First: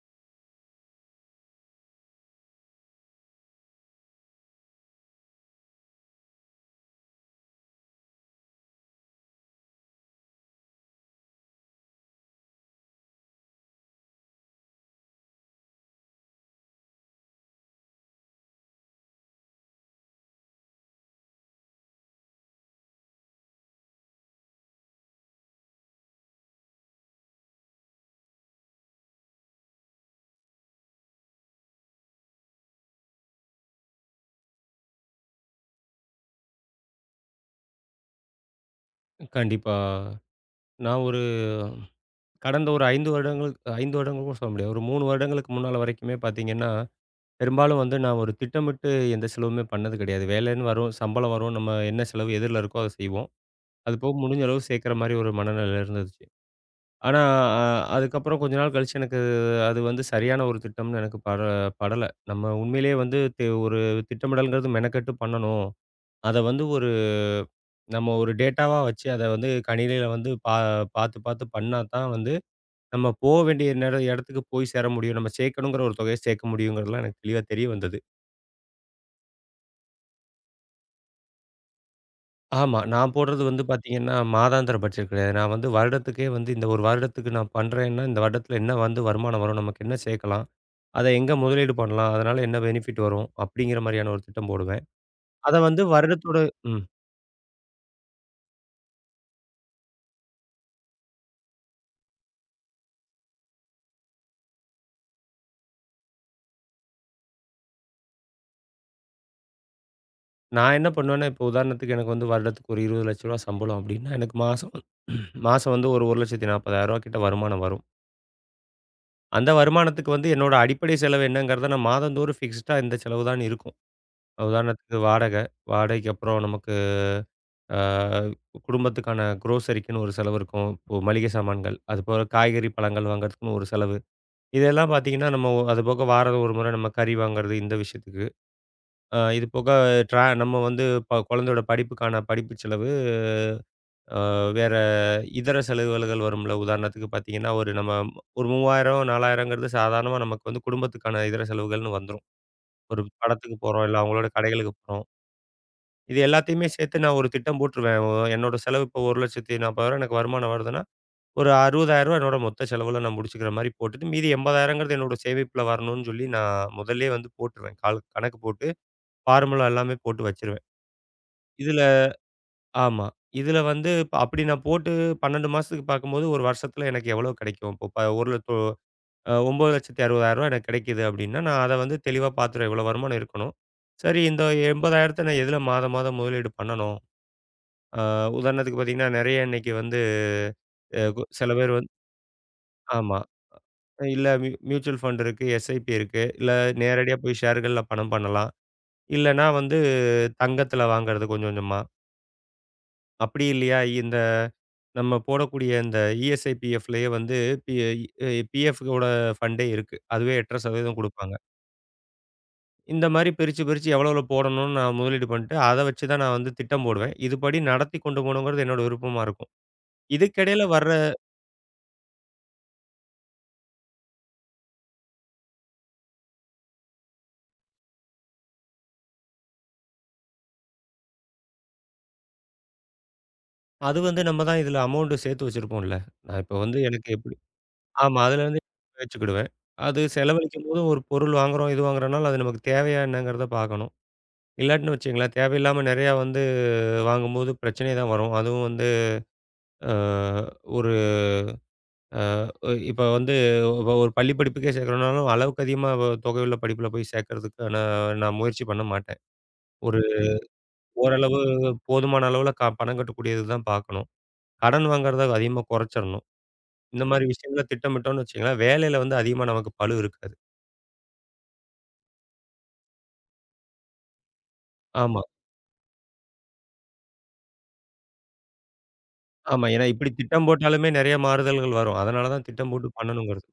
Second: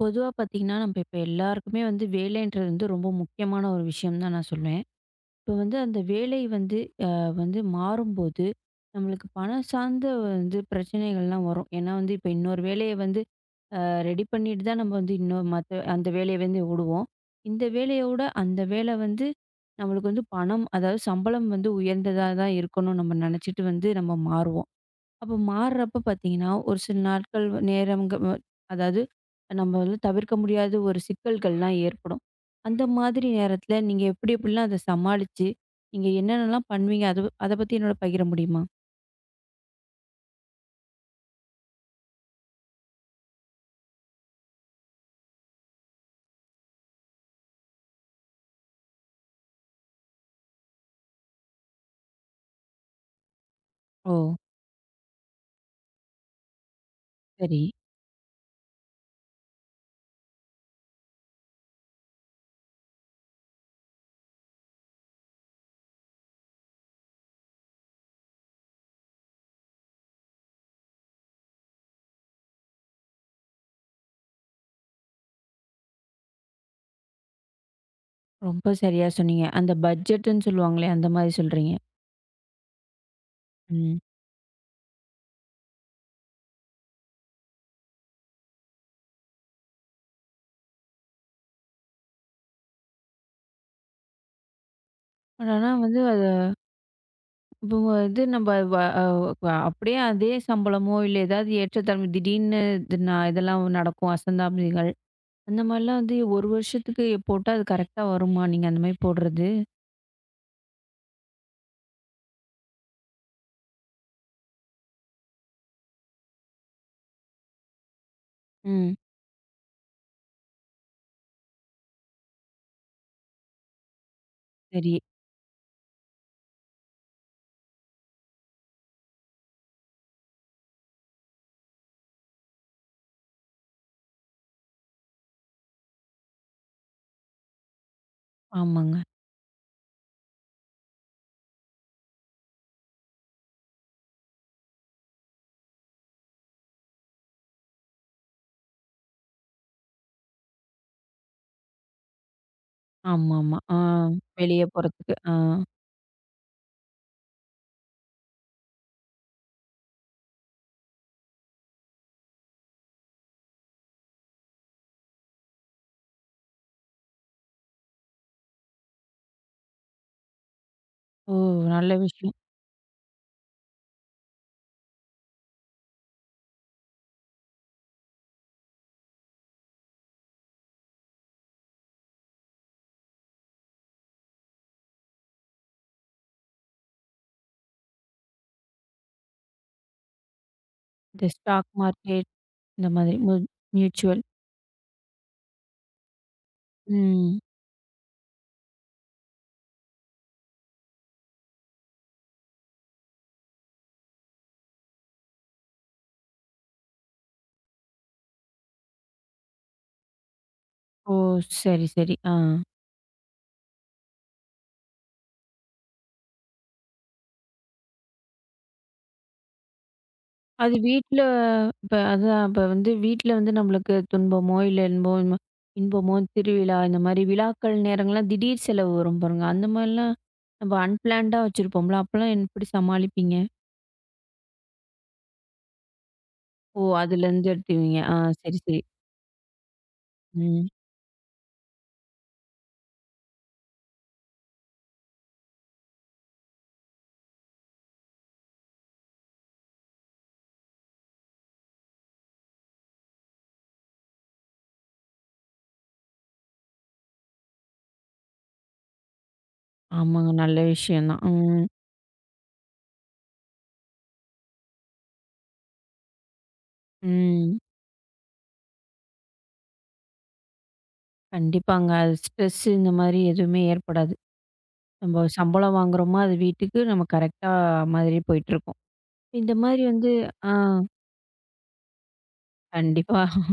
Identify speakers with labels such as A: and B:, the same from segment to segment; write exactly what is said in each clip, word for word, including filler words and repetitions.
A: பொதுவா பார்த்தீங்கன்னா, நம்ம இப்ப எல்லாருக்குமே வந்து வேலைன்றது வந்து ரொம்ப முக்கியமான ஒரு விஷயம் தான் நான் சொல்லுவேன். இப்போ வந்து அந்த வேலை வந்து அ வந்து மாறும்போது, நம்மளுக்கு பணம் சார்ந்த வந்து பிரச்சனைகள்லாம் வரும். ஏன்னா வந்து இப்ப இன்னொரு வேலைய வந்து அ ரெடி பண்ணிட்டு தான் நம்ம வந்து இன்னும் மத்த அந்த வேலைய வந்து விடுவோம். இந்த வேலையோட அந்த வேலை வந்து நம்மளுக்கு வந்து பணம், அதாவது சம்பளம் வந்து உயர்ந்ததா தான் இருக்கணும் நம்ம நினச்சிட்டு வந்து நம்ம மாறுவோம். அப்ப மாறுறப்ப பார்த்தீங்கன்னா, ஒரு சில நாட்கள் நேரம்ங்க வ அதாவது நம்ம வந்து தவிர்க்க முடியாத ஒரு சிக்கல்கள்லாம் ஏற்படும். அந்த மாதிரி நேரத்தில நீங்க எப்படி எப்படிலாம் அத சமாளிச்சு, நீங்க என்னென்னலாம் பண்ணுவீங்க? அது அத பத்தி என்னோட பகிர முடியுமா?
B: கண்டிப்பா. நான் ஒரு கடந்த ஒரு ஐந்து வருடங்கள் ஐந்து வருடங்கள் கூட சொல்ல முடியாது. ஒரு மூன்று வருடங்களுக்கு முன்னால வரைக்குமே பார்த்தீங்கன்னா, பெரும்பாலும் வந்து நான் ஒரு திட்டமிட்டு எந்த செலவுமே பண்ணது கிடையாது. வேலைன்னு வரும், சம்பளம் வரும், நம்ம என்ன செலவு எதிர்ல இருக்கோ அத செய்வோம். அது போக
A: ஓ!
B: முடிஞ்ச அளவு சேர்க்கிற மாரி ஒரு மனநிலை இருந்துச்சு. ஆனா,
A: சரி.
B: அ அதுக்கப்புறம் கொஞ்ச நாள் கழிச்சு எனக்கு அது வந்து சரியான ஒரு திட்டம்னு எனக்கு பட படல. நம்ம உண்மையிலேயே வந்து தி ஒரு திட்டமிடல்ங்கிறது மெனக்கெட்டு பண்ணணும். அத வந்து ஒரு நம்ம ஒரு டேட்டாவா வச்சு அத வந்து கணினியில வந்து பா பார்த்து, பார்த்து பண்ணா தான் வந்து, நம்ம போ வேண்டிய நெட இடத்துக்கு போய் சேர முடியும். நம்ம சேர்க்கணுங்கிற ஒரு தொகைய சேர்க்க முடியுங்கிறதுலாம் எனக்கு தெளிவா தெரிய வந்தது.
A: ரொம்ப சரியா சொன்னீங்க. அந்த பட்ஜெட்டுன்னு சொல்லுவாங்களே, அந்த மாரி சொல்றீங்க.
B: ஆமா. நான் போடுறது வந்து
A: ம்.
B: பார்த்தீங்கன்னா, மாதாந்திர பட்ஜெட் கிடையாது. நான் வந்து வருடத்துக்கே வந்து இந்த ஒரு வருடத்துக்கு நான் பண்றேன்னா, இந்த வருடத்துல என்ன வந்து வருமானம் வரும்? நமக்கு என்ன சேர்க்கலாம்? அத எங்க முதலீடு பண்ணலாம்? அதனால என்ன பெனிஃபிட் வரும்? அப்படிங்கிற மாரியான ஒரு திட்டம் போடுவேன்.
A: பட்
B: அத
A: ஆனா
B: வந்து
A: வந்து அது
B: வருடத்தோட ம்.
A: இப்போ இது நம்ம வ அ அப்படியே அதே சம்பளமோ, இல்ல ஏதாவது ஏற்றத்தாழ்வு திடீர்னு இது நா இதெல்லாம் நடக்கும் அசந்தாப்திகள். அந்த மாரிலாம் வந்து ஒரு வருஷத்துக்கு போட்டா அது கரெக்ட்டா வருமா? நீங்க அந்த மாரி போடுறது?
B: நான் என்ன பண்ணுவேன்னா, இப்போ உதாரணத்துக்கு எனக்கு வந்து வருடத்துக்கு ஒரு ரூ. இருபது லட்சம் சம்பளம் அப்படின்னா, எனக்கு மாசம் மாசம் வந்து ஒரு ரூ. ஒரு லட்சத்து நாற்பதாயிரம் கிட்ட வருமானம் வரும்.
A: ம்.
B: அந்த வருமானத்துக்கு வந்து என்னோட அடிப்படை செலவு என்னங்கிறத நான் மாதந்தோறும் ஃபிக்ஸ்டா இந்த செலவு தான் இருக்கும்.
A: சரி.
B: உதாரணத்துக்கு வாடகை, வாடகைக்கு அப்புறம் நமக்கு ஆ குடும்பத்துக்கான குரோசரிக்குன்னு ஒரு செலவு இருக்கும். இப்போ மளிகை சாமான்கள், அதுபோக காய்கறி, பழங்கள் வாங்குறதுக்குன்னு ஒரு செலவு. இதெல்லாம் பார்த்தீங்கன்னா, நம்ம அதுபோக வாரம் ஒரு முறை நம்ம கறி வாங்குறது இந்த விஷயத்துக்கு.
A: ஆமாங்க.
B: அ இது போக ட்ரா நம்ம வந்து ப குழந்தையோட படிப்புக்கான படிப்பு செலவு. அ வேற இதர செலவுகள் வரும்ல. உதாரணத்துக்கு பார்த்தீங்கன்னா, ஒரு நம்ம ஒரு மூவாயிரம், 4000ங்கிறது சாதாரணமா நமக்கு வந்து குடும்பத்துக்கான இதர செலவுகள்னு வந்துரும். ஒரு படத்துக்கு
A: ஆமாமா. ஆ
B: போறோம், இல்ல அவங்களோட
A: வெளிய
B: கடைகளுக்கு போறோம்.
A: போறதுக்கு. ஆ.
B: இது எல்லாத்தையுமே சேர்த்து நான் ஒரு திட்டம் போட்டுருவேன். ஒ என்னோட செலவு இப்போ ரூ. ஒரு லட்சத்து நாற்பதாயிரம் எனக்கு வருமானம் வருதுன்னா, ஒரு ரூ. அறுபதாயிரம் என்னோட மொத்த செலவுல நான் முடிச்சுக்கிற மாரி போட்டுட்டு, மீதி ரூ. 80,000ங்கிறது என்னோட சேமிப்புல வரணும்னு சொல்லி நான் முதல்லயே வந்து போட்டுருவேன். கால் கணக்கு போட்டு, ஃபார்முலா எல்லாமே போட்டு வச்சுருவேன்.
A: ஓ!
B: இதுல
A: நல்ல விஷயம்.
B: ஆமா. இதுல வந்து இப்ப அப்படி நான் போட்டு பன்னிரண்டு மாசத்துக்கு பார்க்கும்போது, ஒரு வருஷத்துல எனக்கு எவ்வளோ கிடைக்கும்? இப்போ ப ஒரு லட் அ ரூ. ஒன்பது லட்சத்து அறுபதாயிரம் எனக்கு கிடைக்குது அப்படின்னா, நான் அத வந்து தெளிவா பார்த்துருவேன். இவ்வளோ வருமானம் இருக்கணும். சரி இந்த 80,000த்த நான் எதுல மாதா மாதம் முதலீடு பண்ணணும்? அ உதாரணத்துக்கு பார்த்தீங்கன்னா, நெறைய இன்னைக்கு வந்து அ கு
A: இந்த
B: சில
A: ஸ்டாக்
B: பேர் வந்து
A: மார்க்கெட் இந்த மாதிரி
B: ஆமா.
A: மு மியூச்சுவல்.
B: இல்ல மியூ மியூச்சுவல் ஃபண்ட் இருக்கு, எஸ்ஐபி இருக்கு. இல்ல நேரடியா
A: ம்.
B: போய் ஷேர்கள்ல பணம் பண்ணலாம். இல்லன்னா வந்து தங்கத்துல வாங்குறது கொஞ்சம் கொஞ்சமா. அப்படி இல்லையா இந்த நம்ம போடக்கூடிய இந்த இஎஸ்ஐ, பிஎஃப்லயே வந்து பி அ பிஎஃப்கோட ஃபண்டே இருக்கு. அதுவே எட்டு புள்ளி ஐந்து சதவீதம்
A: ஓ!
B: குடுப்பாங்க.
A: சரி, சரி. ஆ.
B: இந்த மாரி பிரிச்சு, பிரிச்சு எவ்வளோ எவ்வளோ போடணும்னு நான் முதலீடு பண்ணிட்டு, அத வச்சு தான் நான் வந்து திட்டம் போடுவேன். இதுபடி நடத்தி கொண்டு போணுங்கிறது என்னோட விருப்பமா இருக்கும். இதுக்கிடையில
A: அது
B: வர்ற
A: வீட்ல இப்ப அதான் இப்ப வந்து வீட்ல வந்து நம்மளுக்கு துன்பமோ, இல்ல இன்பமோ இன்பமோ, இன்பமோ, திருவிழா இந்த மாரி விழாக்கள் நேரங்கள்லாம் திடீர் செலவு வரும் பாருங்க. அந்த மாரிலாம் நம்ம அன்பிளான்டா வச்சிருப்போம்ல. அப்பலாம் என் எப்படி சமாளிப்பீங்க?
B: அது வந்து நம்ம தான் இதுல அமௌண்ட் சேர்த்து வச்சிருப்போம்ல. நான் இப்போ வந்து
A: ஓ!
B: எனக்கு எப்படி
A: அதுலேருந்து எடுத்துக்குவீங்க. ஆ
B: ஆமா.
A: சரி,
B: அதுலேருந்து
A: சரி.
B: வச்சுக்கிடுவேன். அது
A: ம்.
B: செலவழிக்கும்போது ஒரு பொருள் வாங்குறோம், இது வாங்குறோம்னாலும் அது நமக்கு தேவையா என்னங்கிறத பார்க்கணும். இல்லாட்டின்னு வச்சுக்கங்களேன், தேவையில்லாம நெறையா வந்து வாங்கும்போது பிரச்சனை தான் வரும். அதுவும் வந்து அ ஒரு அ இப்போ வந்து ஒ ஒரு பள்ளி படிப்புக்கே சேர்க்கிறோம்னாலும், அளவுக்கு அதிகமா வ தொகை உள்ள படிப்புல போய் சேர்க்கிறதுக்கான நான் நான் முயற்சி பண்ண மாட்டேன். ஒரு
A: ஆமாங்க. நல்ல விஷயம் தான்.
B: ஓரளவு
A: ம்.
B: போதுமான அளவுல க பணம் கட்டக்கூடியது தான் பார்க்கணும். கடன் வாங்குறத அதிகமா குறைச்சிரணும். இந்த மாரி
A: ம்.
B: விஷயங்கள திட்டமிட்டோம்னு வச்சுக்கங்களேன், வேலையில வந்து அதிகமா நமக்கு பளு இருக்காது.
A: கண்டிப்பாங்க. அது ஸ்ட்ரெஸ் இந்த மாரி எதுவுமே ஏற்படாது.
B: ஆமா,
A: நம்ம சம்பளம் வாங்குறோமா, அது வீட்டுக்கு நம்ம கரெக்ட்டா மாதிரி போயிட்டுருக்கும். இந்த
B: ஆமா.
A: மாரி
B: ஏன்னா இப்படி
A: வந்து
B: திட்டம்
A: ஆ
B: போட்டாலுமே நெறைய மாறுதல்கள் வரும். அதனால தான் திட்டம் போட்டு
A: கண்டிப்பா.
B: பண்ணணுங்கிறது.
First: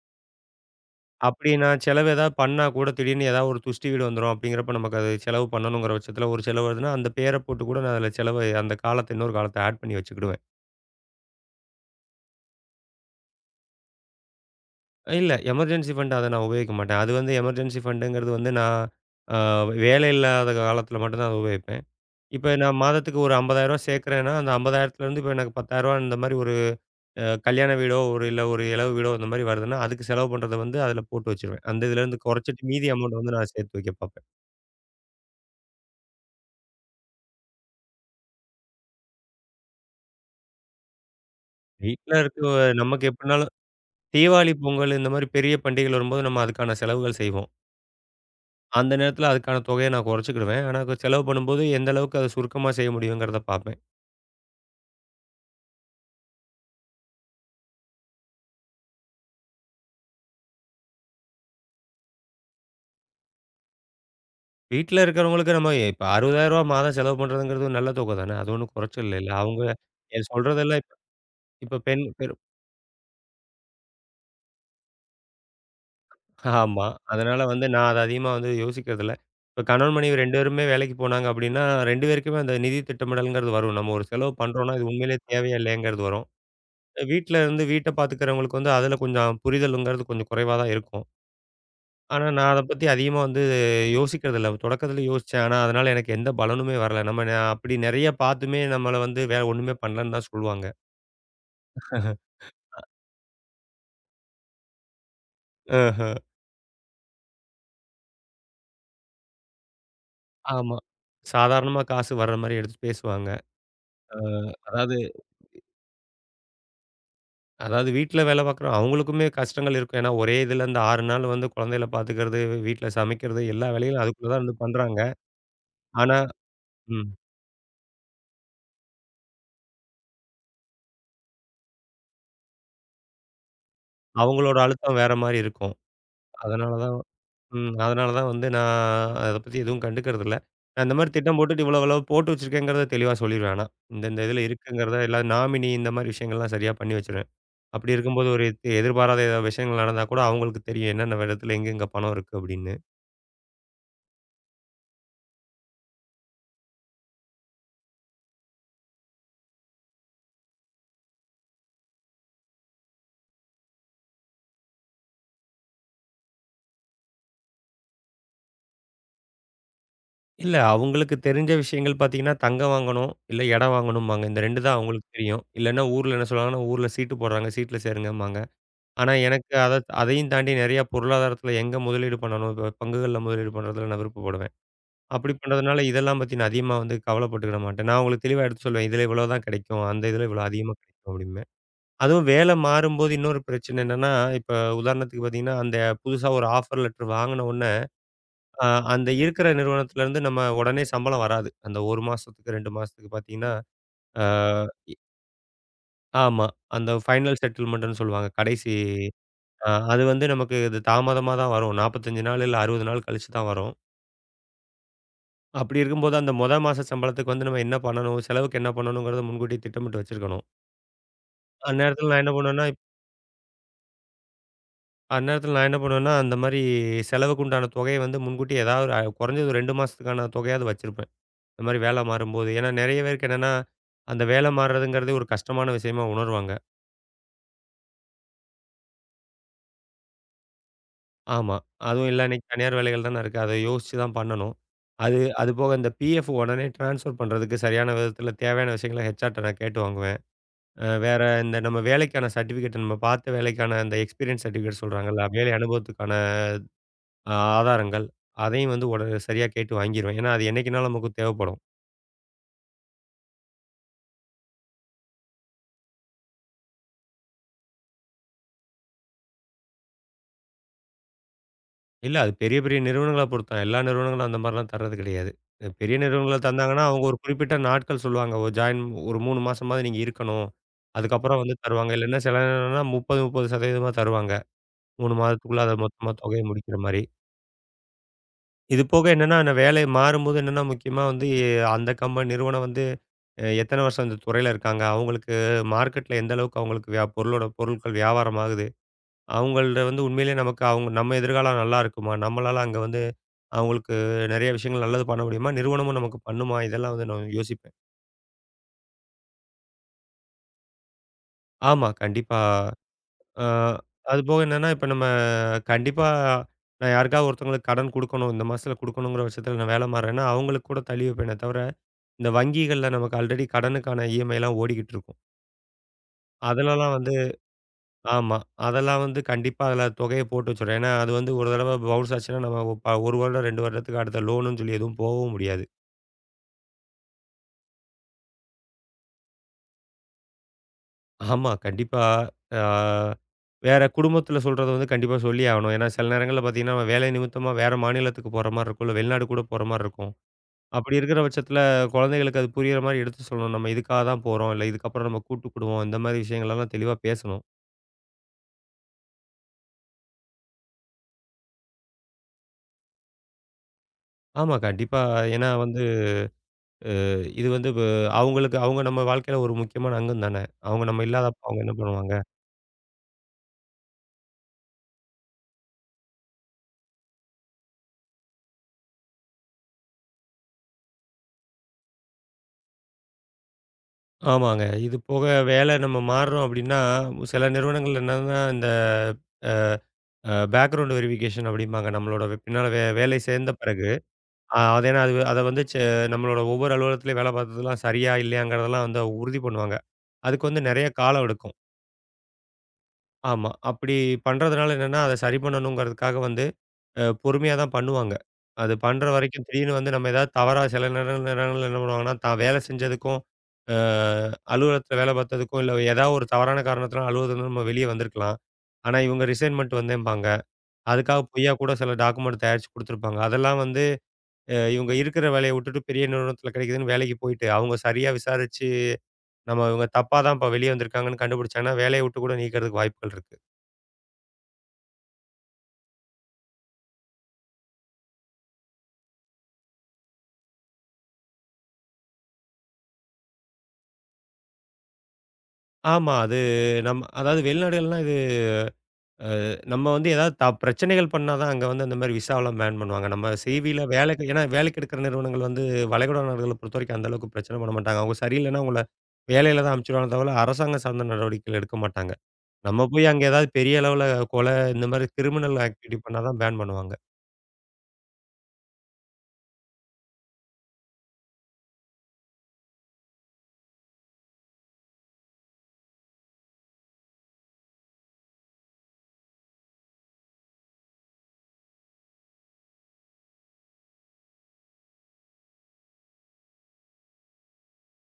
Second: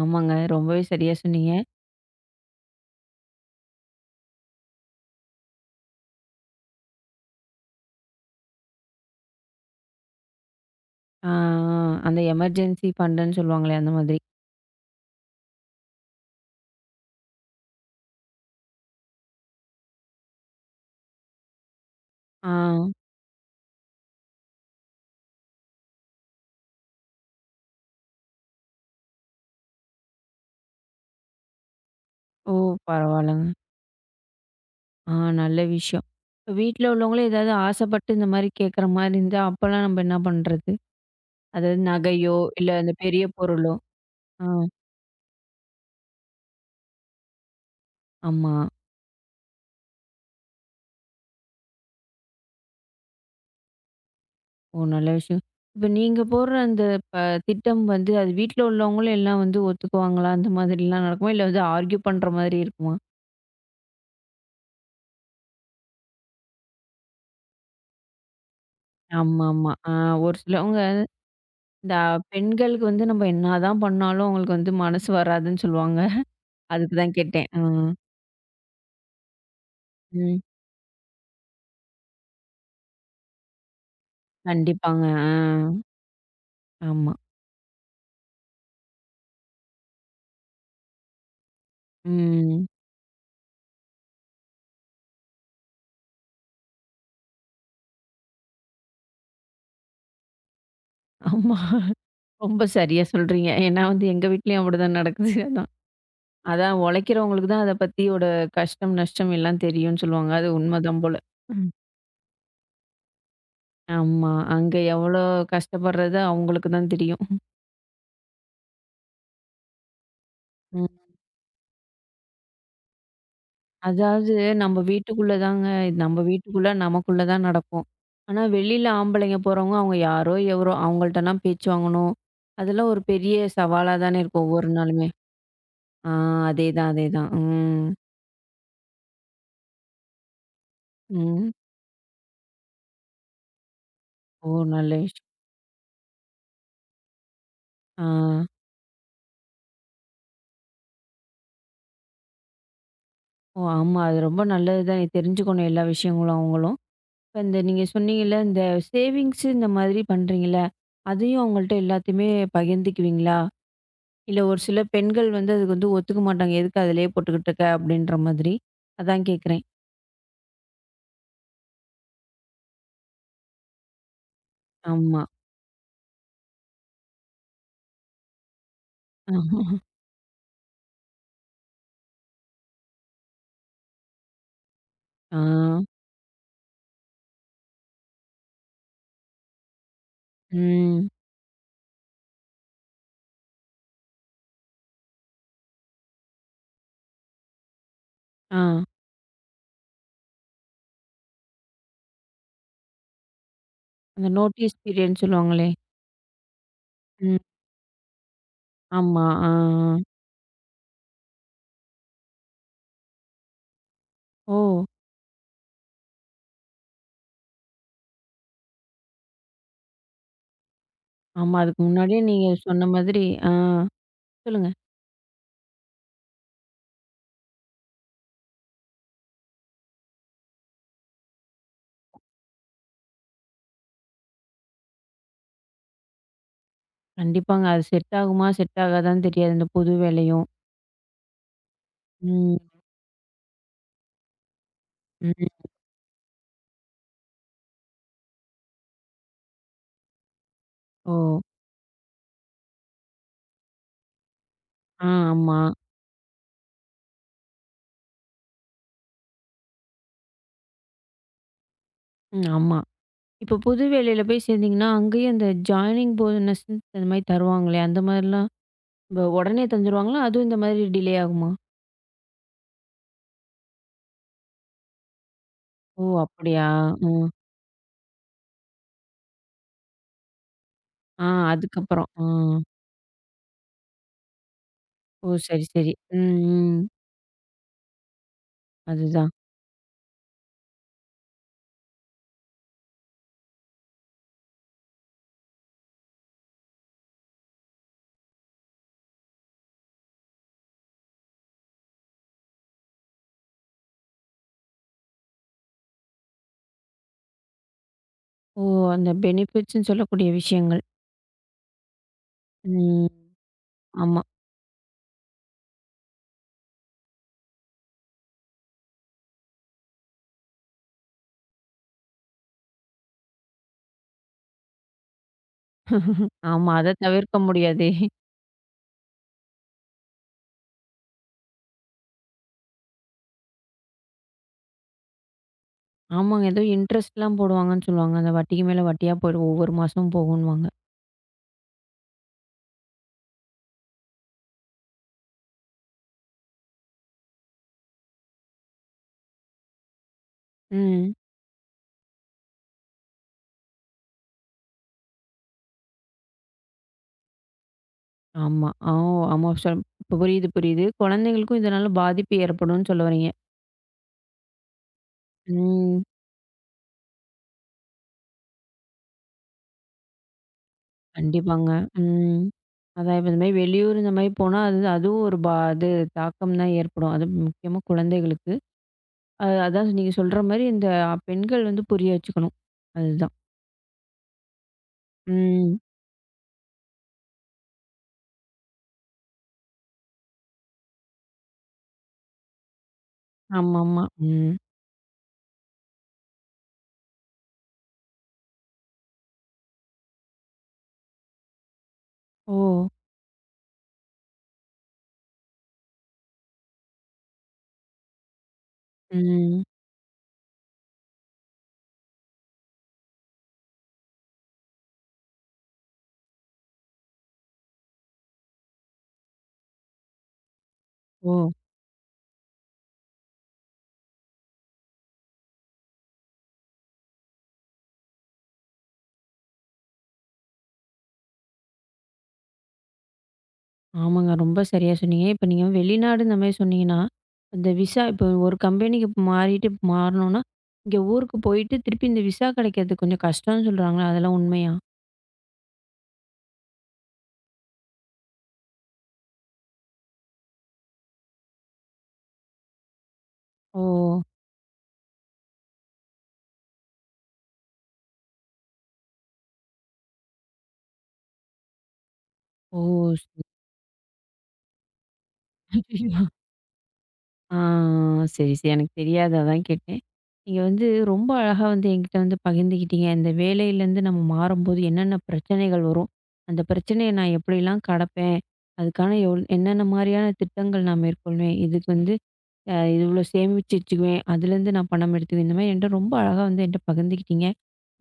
A: ஆமாங்க. ரொம்பவே சரியா
B: அப்படி
A: சொன்னீங்க.
B: நான் செலவு ஏதாவது பண்ணா கூட திடீர்னு ஏதாவது ஒரு துஷ்டி வீடு வந்துரும். அப்படிங்கிறப்ப நமக்கு அது செலவு பண்ணணுங்கிற பட்சத்தில ஒரு செலவு வருதுன்னா, அந்த பேர போட்டு கூட நான் அதில செலவு அந்த காலத்த இன்னொரு காலத்த ஆட் பண்ணி வச்சுக்கிடுவேன்.
A: ஆ அந்த எமர்ஜென்சி ஃபண்டுன்னு சொல்லுவாங்களே அந்த மாதிரி.
B: இல்ல எமர்ஜென்சி ஃபண்ட் அத நான் உபயோகிக்க மாட்டேன். அது வந்து எமர்ஜென்சி ஃபண்டுங்கிறது வந்து நான் அ வேலை இல்லாத காலத்தில மட்டும் தான் அத உபயோகிப்பேன்.
A: ஆ.
B: இப்ப நான் மாதத்துக்கு ஒரு ரூ. ஐம்பதாயிரம் சேர்க்கிறேன்னா, அந்த 50,000த்துலேருந்து இப்ப எனக்கு ரூ. பத்தாயிரம் இந்த மாரி ஒரு அ கல்யாண வீடோ, ஒரு இல்ல ஒரு இலவு வீடோ இந்த மாரி வருதுன்னா, அதுக்கு செலவு பண்றத வந்து அதில போட்டு வச்சுருவேன். அந்த இதுலேருந்து
A: ஓ!
B: குறைச்சிட்டு மீதி அமௌண்ட் வந்து
A: பரவால்லங்க.
B: நான் சேர்த்து வைக்க பார்ப்பேன்.
A: ஆ நல்ல விஷயம். இப்ப வீட்ல உள்ளவங்களே ஏதாவது ஆசைப்பட்டு இந்த மாரி கேட்குற மாரி இருந்தா, அப்பலாம் நம்ம என்ன பண்றது? அதாவது
B: வீட்ல
A: நகையோ,
B: இருக்க
A: இல்ல அந்த
B: நமக்கு
A: பெரிய
B: எப்படினாலும்
A: பொருளோ. ஆ,
B: தீவாளி, பொங்கல் இந்த மாரி பெரிய பண்டிகைகள் வரும்போது நம்ம அதுக்கான செலவுகள் செய்வோம்.
A: ஆமா.
B: அந்த நேரத்தில அதுக்கான தொகைய நான் குறைச்சுக்கிடுவேன். ஆனா க செலவு பண்ணும்போது எந்த அளவுக்கு அத சுருக்கமா செய்ய முடியுங்கிறத பார்ப்பேன்.
A: ஓ! நல்ல விஷயம். இப்ப நீங்க போடுற அந்த ப திட்டம் வந்து, அது வீட்ல உள்ளவங்களும் எல்லாம் வந்து ஒத்துக்குவாங்களா? அந்த மாதிரிலாம் நடக்குமா? இல்ல வந்து ஆர்க்யூ பண்ற மாதிரி இருக்குமா?
B: வீட்ல இருக்கிறவங்களுக்கு நம்ம இப்ப ரூ. அறுபதாயிரம் மாதம் செலவு பண்றதுங்கிறது ஒரு நல்ல தொகை தானே! அது ஒண்ணும் குறைச்சல் இல்லைல்ல. அவங்க
A: ஆமாமா. ஆ
B: எ
A: ஒரு சிலவங்க
B: சொல்றதெல்லாம் இப்ப இப்ப
A: இந்த
B: பெண் பெரும்
A: பெண்களுக்கு வந்து நம்ம என்னாதான் பண்ணாலும் அவங்களுக்கு வந்து மனசு வராதுன்னு சொல்லுவாங்க.
B: ஆமா.
A: அதுக்கு தான்
B: அதனால
A: கேட்டேன். ஆ.
B: வந்து நான் அத அதிகமா வந்து யோசிக்கிறதில்ல. இப்ப கணவன், மனைவி இரண்டு
A: ம்.
B: பேருமே வேலைக்கு போனாங்க அப்டின்னா, இரண்டு பேருக்குமே அந்த நிதி திட்டமிடல்ங்கிறது வரும். நம்ம ஒரு செலவு பண்றோம்னா, இது
A: கண்டிப்பாங்க.
B: உண்மையிலேயே
A: ஆ.
B: தேவையா இல்லையாங்கிறது வரும்.
A: ஆமா.
B: வீட்ல இருந்து வீட்ட பார்த்துக்கிறவங்களுக்கு வந்து அதில கொஞ்சம் புரிதலுங்கிறது கொஞ்சம் குறைவா தான் இருக்கும். ஆனா, நான் அத
A: ம்.
B: பத்தி அதிகமா வந்து யோசிக்கிறதில்ல. தொடக்கத்தில யோசிச்சேன். ஆனா, அதனால எனக்கு எந்த பலனுமே வரல. நம்ம ந அப்படி நெறைய பார்த்துமே நம்மள வந்து வேற ஒண்ணுமே பண்ணலன்னு தான் சொல்லுவாங்க.
A: ஆமா. ரொம்ப சரியா சொல்றீங்க. ஏன்னா வந்து எங்க வீட்லயும் அப்படிதான் நடக்குது. அதான்.
B: ஆஹ.
A: அதான் உழைக்கிறவங்களுக்கு தான் அத பத்தியோட கஷ்டம், நஷ்டம் எல்லாம் தெரியும்னு சொல்லுவாங்க. அது
B: ஆமா.
A: உண்மதான் போல. ம்.
B: சாதாரணமா காசு வர்ற மாரி எடுத்து பேசுவாங்க. ஆ,
A: ஆமா. அங்க
B: அதாவது
A: எவ்வளோ கஷ்டப்படுறது அவங்களுக்கு தான் தெரியும்.
B: அதாவது வீட்ல வேலை பார்க்குறோம். அவங்களுக்குமே கஷ்டங்கள் இருக்கும். ஏன்னா, ஒரே இதுல இந்த
A: ம்.
B: ஆறு நாள் வந்து குழந்தைகள பார்த்துக்கிறது, வீட்ல சமைக்கிறது எல்லா வேலைகளும் அதுக்குள்ள
A: அதாவது
B: தான் இருந்து
A: நம்ம
B: பண்றாங்க.
A: வீட்டுக்குள்ள தாங்க
B: ஆனா
A: நம்ம வீட்டுக்குள்ள
B: ம்.
A: நமக்குள்ள தான் நடக்கும். ஆனா வெளியில ஆம்பளைங்க போறவங்க அவங்க யாரோ, எவரோ அவங்கள்ட்டலாம் பேச்சு வாங்கணும். அதெல்லாம் ஒரு பெரிய சவாலா தானே இருக்கும்
B: அவங்களோட
A: ஒவ்வொரு
B: அழுத்தம்
A: நாளுமே.
B: வேற மாரி இருக்கும்.
A: ஆ
B: அதனால
A: அதேதான்,
B: தான்
A: அதேதான்.
B: ம்.
A: ம்.
B: அதனால தான் வந்து நான் அத பத்தி எதுவும் கண்டுக்கறதில்ல. நான் இந்த மாரி திட்டம்
A: ம்.
B: போட்டுட்டு இவ்வளவு அளவு போட்டு வச்சிருக்கேங்கிறத தெளிவா சொல்லிருவேன் ஆனா. இந்த இந்த இதுல
A: ஓ! நல்ல
B: இருக்குங்கிறத எல்லா
A: விஷயம்.
B: நாமினி இந்த மாரி விஷயங்கள்லாம் சரியா பண்ணி வச்சுருவேன். அப்படி
A: ஆ.
B: இருக்கும்போது ஒரு எ எதிர்பாராத ஏதாவது விஷயங்கள் நடந்தா கூட அவங்களுக்கு தெரியும் என்னென்ன இடத்துல எங்கெங்க பணம் இருக்கு அப்படின்னு.
A: ஓ! ஆமா. அது ரொம்ப நல்லது தான். தெரிஞ்சுக்கணும் எல்லா விஷயங்களும் அவங்களும். இப்ப இந்த நீங்க சொன்னீங்கல்ல, இந்த சேவிங்ஸ் இந்த மாதிரி பண்றீங்கல்ல, அதையும் அவங்கள்ட்ட எல்லாத்தையுமே பகிர்ந்துக்குவீங்களா? இல்ல ஒரு சில பெண்கள் வந்து அதுக்கு வந்து ஒத்துக்க மாட்டாங்க. எதுக்கு அதிலேயே போட்டுக்கிட்டு இருக்க? அப்படின்ற மாதிரி. அதான் கேட்கிறேன்.
B: இல்ல அவங்களுக்கு தெரிஞ்ச விஷயங்கள் பார்த்தீங்கன்னா, தங்கம் வாங்கணும், இல்ல இடம் வாங்கணும்பாங்க. இந்த இரண்டு தான் அவங்களுக்கு
A: ஆமா.
B: தெரியும். இல்லன்னா ஊர்ல என்ன சொல்லுவாங்கன்னா, ஊர்ல சீட்டு போடுறாங்க, சீட்ல சேருங்கம்பாங்க. ஆனா எனக்கு அத அதையும் தாண்டி நெறைய பொருளாதாரத்துல எங்க முதலீடு பண்ணணும், இப்ப பங்குகள்ல முதலீடு பண்றதுல நான் விருப்பப்படுவேன். அப்படி
A: ஆ.
B: பண்றதுனால இதெல்லாம் பத்தி நான் அதிகமா வந்து கவலைப்பட்டுக்கிட மாட்டேன். நான் அவங்களுக்கு தெளிவா எடுத்து சொல்லுவேன். இதில இவ்வளோ தான் கிடைக்கும். அந்த இதில இவ்வளோ அதிகமா
A: ம்.
B: கிடைக்கும் அப்படிம்பேன். அதுவும் வேலை மாறும்போது இன்னொரு பிரச்சனை என்னன்னா, இப்ப உதாரணத்துக்கு பார்த்தீங்கன்னா, அந்த புதுசா ஒரு ஆஃபர் லெட்டர் வாங்குன உடனே,
A: ஆ.
B: அ அந்த இருக்கிற நிறுவனத்திலேருந்து நம்ம உடனே சம்பளம் வராது. அந்த ஒரு மாசத்துக்கு இரண்டு மாசத்துக்கு பார்த்தீங்கன்னா, அ
A: அந்த நோட்டீஸ்
B: இ
A: பீரியட்ன்னு சொல்லுவாங்களே.
B: ஆமா. அந்த ஃபைனல்
A: ம்.
B: செட்டில்மென்ட்ன்னு சொல்லுவாங்க. கடைசி
A: ஆமா. ஆ.
B: அ அது வந்து நமக்கு இது தாமதமா தான் வரும். நாற்பத்தைந்து நாள் இல்ல அறுபது நாள் கழிச்சு தான் வரும்.
A: ஆ. ஓ!
B: அப்படி இருக்கும்போது, அந்த மொத மாச சம்பளத்துக்கு வந்து நம்ம என்ன பண்ணணும்? செலவுக்கு என்ன பண்ணணுங்கிறத முன்கூட்டியே திட்டமிட்டு வச்சிருக்கணும்.
A: ஆமா. அதுக்கு
B: அந்நேரத்தில
A: முன்னாடியே
B: நான் என்ன
A: நீங்க
B: பண்ணுவேன்னா, இப்
A: சொன்ன மாதிரி ஆ. சொல்லுங்க.
B: அந்நேரத்தில நான் என்ன பண்ணுவேன்னா, அந்த மாரி செலவுக்கு உண்டான தொகைய வந்து முன்கூட்டியே ஏதாவது ஒரு அ குறைஞ்சது ஒரு இரண்டு மாசத்துக்கான தொகையாவது வச்சிருப்பேன். இந்த மாரி வேலை மாறும்போது. ஏன்னா நெறைய பேருக்கு என்னன்னா, அந்த வேலை மாறுறதுங்கிறதே ஒரு கஷ்டமான விஷயமா உணருவாங்க.
A: கண்டிப்பாங்க. அது செட் ஆகுமா? செட் ஆகாதான்னு தெரியாது. இந்த புது வேலையும்.
B: ஆமா. அதுவும் இல்ல இன்னைக்கு
A: ம்.
B: தனியார் வேலைகள் தானே இருக்கு. அத யோசிச்சு தான் பண்ணணும். அது
A: ம்.
B: அதுபோக இந்த பிஎஃப் உடனே ட்ரான்ஸ்ஃபர் பண்றதுக்கு சரியான விதத்தில தேவையான விஷயங்கள ஹெச்ஆர்ட்ட நான் கேட்டு வாங்குவேன். அ
A: ஓ!
B: வேற இந்த நம்ம வேலைக்கான சர்டிஃபிகேட் நம்ம பார்த்த வேலைக்கான அந்த எக்ஸ்பீரியன்ஸ் சர்டிஃபிகேட்
A: ஆ.
B: சொல்றாங்கல்ல, வேலை
A: ஆமா.
B: அனுபவத்துக்கான அ ஆதாரங்கள். அதையும் வந்து உட சரியா கேட்டு வாங்கிருவேன். ஏன்னா, அது என்னைக்குனாலும் நமக்கு தேவைப்படும்.
A: ம். ஆமா. இப்போ புது வேலையில போய் சேர்ந்தீங்கன்னா, அங்கேயே அந்த ஜாயினிங் போனஸ்ன்னு அந்த மாரி தருவாங்களே, அந்த மாரிலாம் இப்ப உடனே தந்துருவாங்களா? அதுவும் இந்த மாதிரி டிலே ஆகுமா?
B: இல்ல அது பெரிய பெரிய நிறுவனங்கள பொறுத்து தான். எல்லா நிறுவனங்களும் அந்த மாரிலாம் தர்றது கிடையாது. அ பெரிய
A: ஓ!
B: நிறுவனங்கள
A: அப்படியா?
B: தந்தாங்கன்னா, அவங்க ஒரு
A: ம்.
B: குறிப்பிட்ட நாட்கள் சொல்லுவாங்க. ஒரு ஜாயின் ஒரு மூன்று மாசமாவது நீங்க இருக்கணும்.
A: ஆ
B: அதுக்கப்புறம் வந்து தருவாங்க.
A: அதுக்கப்புறம்.
B: இல்லன்னா
A: ஆ.
B: சில நேரம்லாம் முப்பது, முப்பது சதவீதம் தருவாங்க. மூன்று
A: ஓ! சரி,
B: மாதத்துக்குள்ள அத
A: சரி.
B: மொத்தமா
A: ம்,
B: தொகையை முடிக்கிற
A: ம்.
B: மாரி. இது போக
A: அதுதான்.
B: என்னன்னா, அந்த வேலை மாறும்போது என்னன்னா முக்கியமா வந்து அந்த கம்ப நிறுவனம் வந்து அ எத்தன வருஷம் இந்த துறையில இருக்காங்க? அவங்களுக்கு மார்க்கெட்ல எந்த அளவுக்கு அவங்களுக்கு வியா பொருளோட பொருட்கள் வியாபாரம் ஆகுது? அவங்கள்ட வந்து உண்மையிலேயே நமக்கு அவங்க நம்ம எதிர்காலம் நல்லா இருக்குமா? நம்மளால அங்க வந்து அவங்களுக்கு நெறைய விஷயங்கள் நல்லது பண்ண முடியுமா? நிறுவனமும் நமக்கு பண்ணுமா? இதெல்லாம் வந்து நான் யோசிப்பேன்.
A: ஓ! அந்த பெனிஃபிட்ஸ்ன்னு சொல்லக்கூடிய விஷயங்கள்.
B: ஆமா, கண்டிப்பா.
A: ம்.
B: அ
A: ஆமா,
B: அதுபோக என்னன்னா, இப்ப நம்ம கண்டிப்பா நான் யாருக்காவது ஒருத்தவங்களுக்கு கடன் குடுக்கணும். இந்த மாசத்துல குடுக்கணுங்கிற பட்சத்துல நான் வேல மாறுறேன்னா, அவங்களுக்கு கூட தள்ளி வைப்பேனே தவிர, இந்த வங்கிகள்ல நமக்கு ஆல்ரெடி கடனுக்கான இஎம்ஐலாம் ஓடிக்கிட்டு இருக்கும்.
A: ஆமா.
B: அதுலலாம்
A: அத
B: வந்து
A: தவிர்க்க முடியாதே.
B: ஆமா. அதெல்லாம் வந்து கண்டிப்பா அதுல தொகைய போட்டு வச்சுருவேன். ஏன்னா, அது வந்து ஒரு தடவ பவுன்ஸ் ஆச்சுன்னா, நம்ம ஒ ப ஒரு வருடம், இரண்டு வருடத்துக்கு அடுத்த லோனுன்னு சொல்லி எதுவும் போவும் முடியாது.
A: ஆமாங்க. ஏதோ இன்ட்ரெஸ்ட்லாம் போடுவாங்கன்னு சொல்லுவாங்க. அந்த வட்டிக்கு மேல வட்டியா போயிடும். ஒவ்வொரு மாசமும் போகுன்னுவாங்க.
B: ஆமா, கண்டிப்பா. ஆ வேற குடும்பத்தில சொல்றத வந்து கண்டிப்பா சொல்லியே ஆகணும். ஏன்னா, சில நேரங்கள்ல பார்த்தீங்கன்னா, நம்ம வேலை நிமித்தமா வேற மாநிலத்துக்கு போற மாரி இருக்கும். இல்ல வெளிநாடு கூட போற மாரி இருக்கும். அப்படி
A: ம்.
B: இருக்கிற பட்சத்தில குழந்தைகளுக்கு அது புரியிற மாரி எடுத்து சொல்லணும். நம்ம இதுக்காக தான் போறோம். இல்ல இதுக்கப்புறம் நம்ம கூட்டு குடும்பம். இந்த மாரி விஷயங்களெல்லாம் தெளிவா பேசணும்.
A: ஆமா. ஆ ஓ! ஆமா. சொல் இப்ப புரியுது, புரியுது. குழந்தைகளுக்கும் இதனால பாதிப்பு ஏற்படும்னு சொல்ல வர்றீங்க.
B: ஆமா, கண்டிப்பா. ஏன்னா வந்து
A: ம்.
B: இது வந்து ப அவங்களுக்கு அவங்க நம்ம வாழ்க்கையில ஒரு முக்கியமான அங்கம் தானே! அவங்க நம்ம இல்லாதப்போ அவங்க
A: கண்டிப்பாங்க.
B: என்ன பண்ணுவாங்க?
A: ம். அதான் இப்ப இந்த மாரி வெளியூர் இந்த மாரி போனா, அது அதுவும் ஒரு பா இது தாக்கம் தான் ஏற்படும். அது முக்கியமா குழந்தைகளுக்கு. அது அதான் நீங்க சொல்ற மாரி இந்த பெண்கள் வந்து புரிய வச்சுக்கணும். அதுதான்.
B: ஆமாங்க. இது போக வேலை
A: ம்.
B: நம்ம மாறுறோம் அப்டின்னா, சில நிறுவனங்கள் என்னன்னா இந்த அ அ பேக்கிரவுண்ட் வெரிஃபிகேஷன் அப்டிம்பாங்க. நம்மளோட வே- பின்னால வே வேலை சேர்ந்த பிறகு,
A: ஆமாமா. ம்.
B: அ அது ஏன்னா அது அத வந்து செ நம்மளோட ஒவ்வொரு அலுவலகத்திலயும் வேலை பார்த்ததெல்லாம் சரியா, இல்லையாங்கிறதெல்லாம் வந்து உறுதி பண்ணுவாங்க. அதுக்கு வந்து நெறைய காலம் எடுக்கும்.
A: ஓ!
B: ஆமா. அப்டி பண்றதுனால என்னன்னா, அத சரி பண்ணணுங்கிறதுக்காக வந்து அ பொறுமையா தான் பண்ணுவாங்க. அது பண்ற வரைக்கும்
A: ம்.
B: திடீர்னு வந்து நம்ம ஏதாவது தவறா சில நேரங்கள் நேரங்கள்ல என்ன பண்ணுவாங்கன்னா, தான் வேலை செஞ்சதுக்கும், அ அலுவலகத்தில வேலை பார்த்ததுக்கும், இல்ல ஏதாவது ஒரு தவறான காரணத்தினால அலுவலகத்திலருந்து நம்ம வெளிய வந்திருக்கலாம். ஆனா இவங்க ரிசைன்மென்ட் வந்தேன்பாங்க. அதுக்காக
A: ஓ!
B: பொய்யா கூட சில டாக்குமெண்ட் தயாரிச்சு குடுத்துருப்பாங்க. அதெல்லாம் வந்து அ இவங்க இருக்கிற வேலைய விட்டுட்டு பெரிய நிறுவனத்தில கிடைக்குதுன்னு வேலைக்கு போயிட்டு, அவங்க சரியா விசாரிச்சு, நம்ம இவங்க தப்பா தான் இப்ப வெளிய வந்திருக்காங்கன்னு கண்டுபிடிச்சாங்கன்னா, வேலைய விட்டு கூட நீக்கிறதுக்கு வாய்ப்புகள் இருக்கு.
A: ஆமாங்க. ரொம்ப சரியா சொன்னீங்க. இப்ப நீங்க வெளிநாடு இந்த மாரி சொன்னீங்கன்னா, அந்த விசா இப்போ ஒரு கம்பெனிக்கு மாறிட்டு மாறணும்னா, இங்க ஊருக்கு போயிட்டு திருப்பி இந்த விசா கிடைக்கிறது கொஞ்சம் கஷ்டம்னு சொல்றாங்களே, அதெல்லாம் உண்மையா?
B: ஆமா. அது நம்ம அதாவது வெளிநாடுகள்லாம் இது அ நம்ம வந்து ஏதாவது த பிரச்சனைகள் பண்ணா தான் அங்க வந்து அந்த மாரி விசாவெல்லாம் பேன் பண்ணுவாங்க. நம்ம சிவில
A: ஓ!
B: வேலைக்கு ஏன்னா வேலைக்கு எடுக்கிற நிறுவனங்கள் வந்து வளைகுடா நாடுகள பொறுத்தவரைக்கும் அந்த அளவுக்கு பிரச்சனை பண்ண மாட்டாங்க. அவங்க சரியில்லன்னா உங்கள வேலையில தான் அனுப்பிச்சுடுவாங்க தவிர அரசாங்கம் சார்ந்த நடவடிக்கைகள் எடுக்க மாட்டாங்க.
A: ஓ!
B: நம்ம போய் அங்க
A: சரி.
B: ஏதாவது பெரிய அளவுல கொலை இந்த மாரி கிரிமினல் ஆக்டிவிட்டி பண்ணா
A: அய்யய்யோ!
B: தான் பேன் பண்ணுவாங்க.
A: ஆ, சரி, சரி. எனக்கு தெரியாது. அதான் கேட்டேன். நீங்க வந்து ரொம்ப அழகா வந்து என்கிட்ட வந்து பகிர்ந்துக்கிட்டீங்க. இந்த வேலையிலேருந்து நம்ம மாறும்போது என்னென்ன பிரச்சனைகள் வரும்? அந்த பிரச்சனைய நான் எப்படிலாம் கடப்பேன்? அதுக்கான எவ் என்னென்ன மாரியான திட்டங்கள் நான் மேற்கொள்வேன்? இதுக்கு வந்து அ இவ்வளோ சேமிச்சு வச்சுக்குவேன். அதுலேருந்து நான் பணம் எடுத்துக்குவேன். இந்த மாதிரி என்கிட்ட ரொம்ப அழகா வந்து என்கிட்ட பகிர்ந்துக்கிட்டீங்க.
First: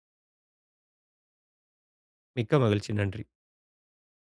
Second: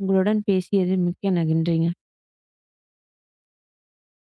A: உங்களுடன் பேசியது மிக்க நகின்றீங்க.
B: மிக்க மகிழ்ச்சி. நன்றி.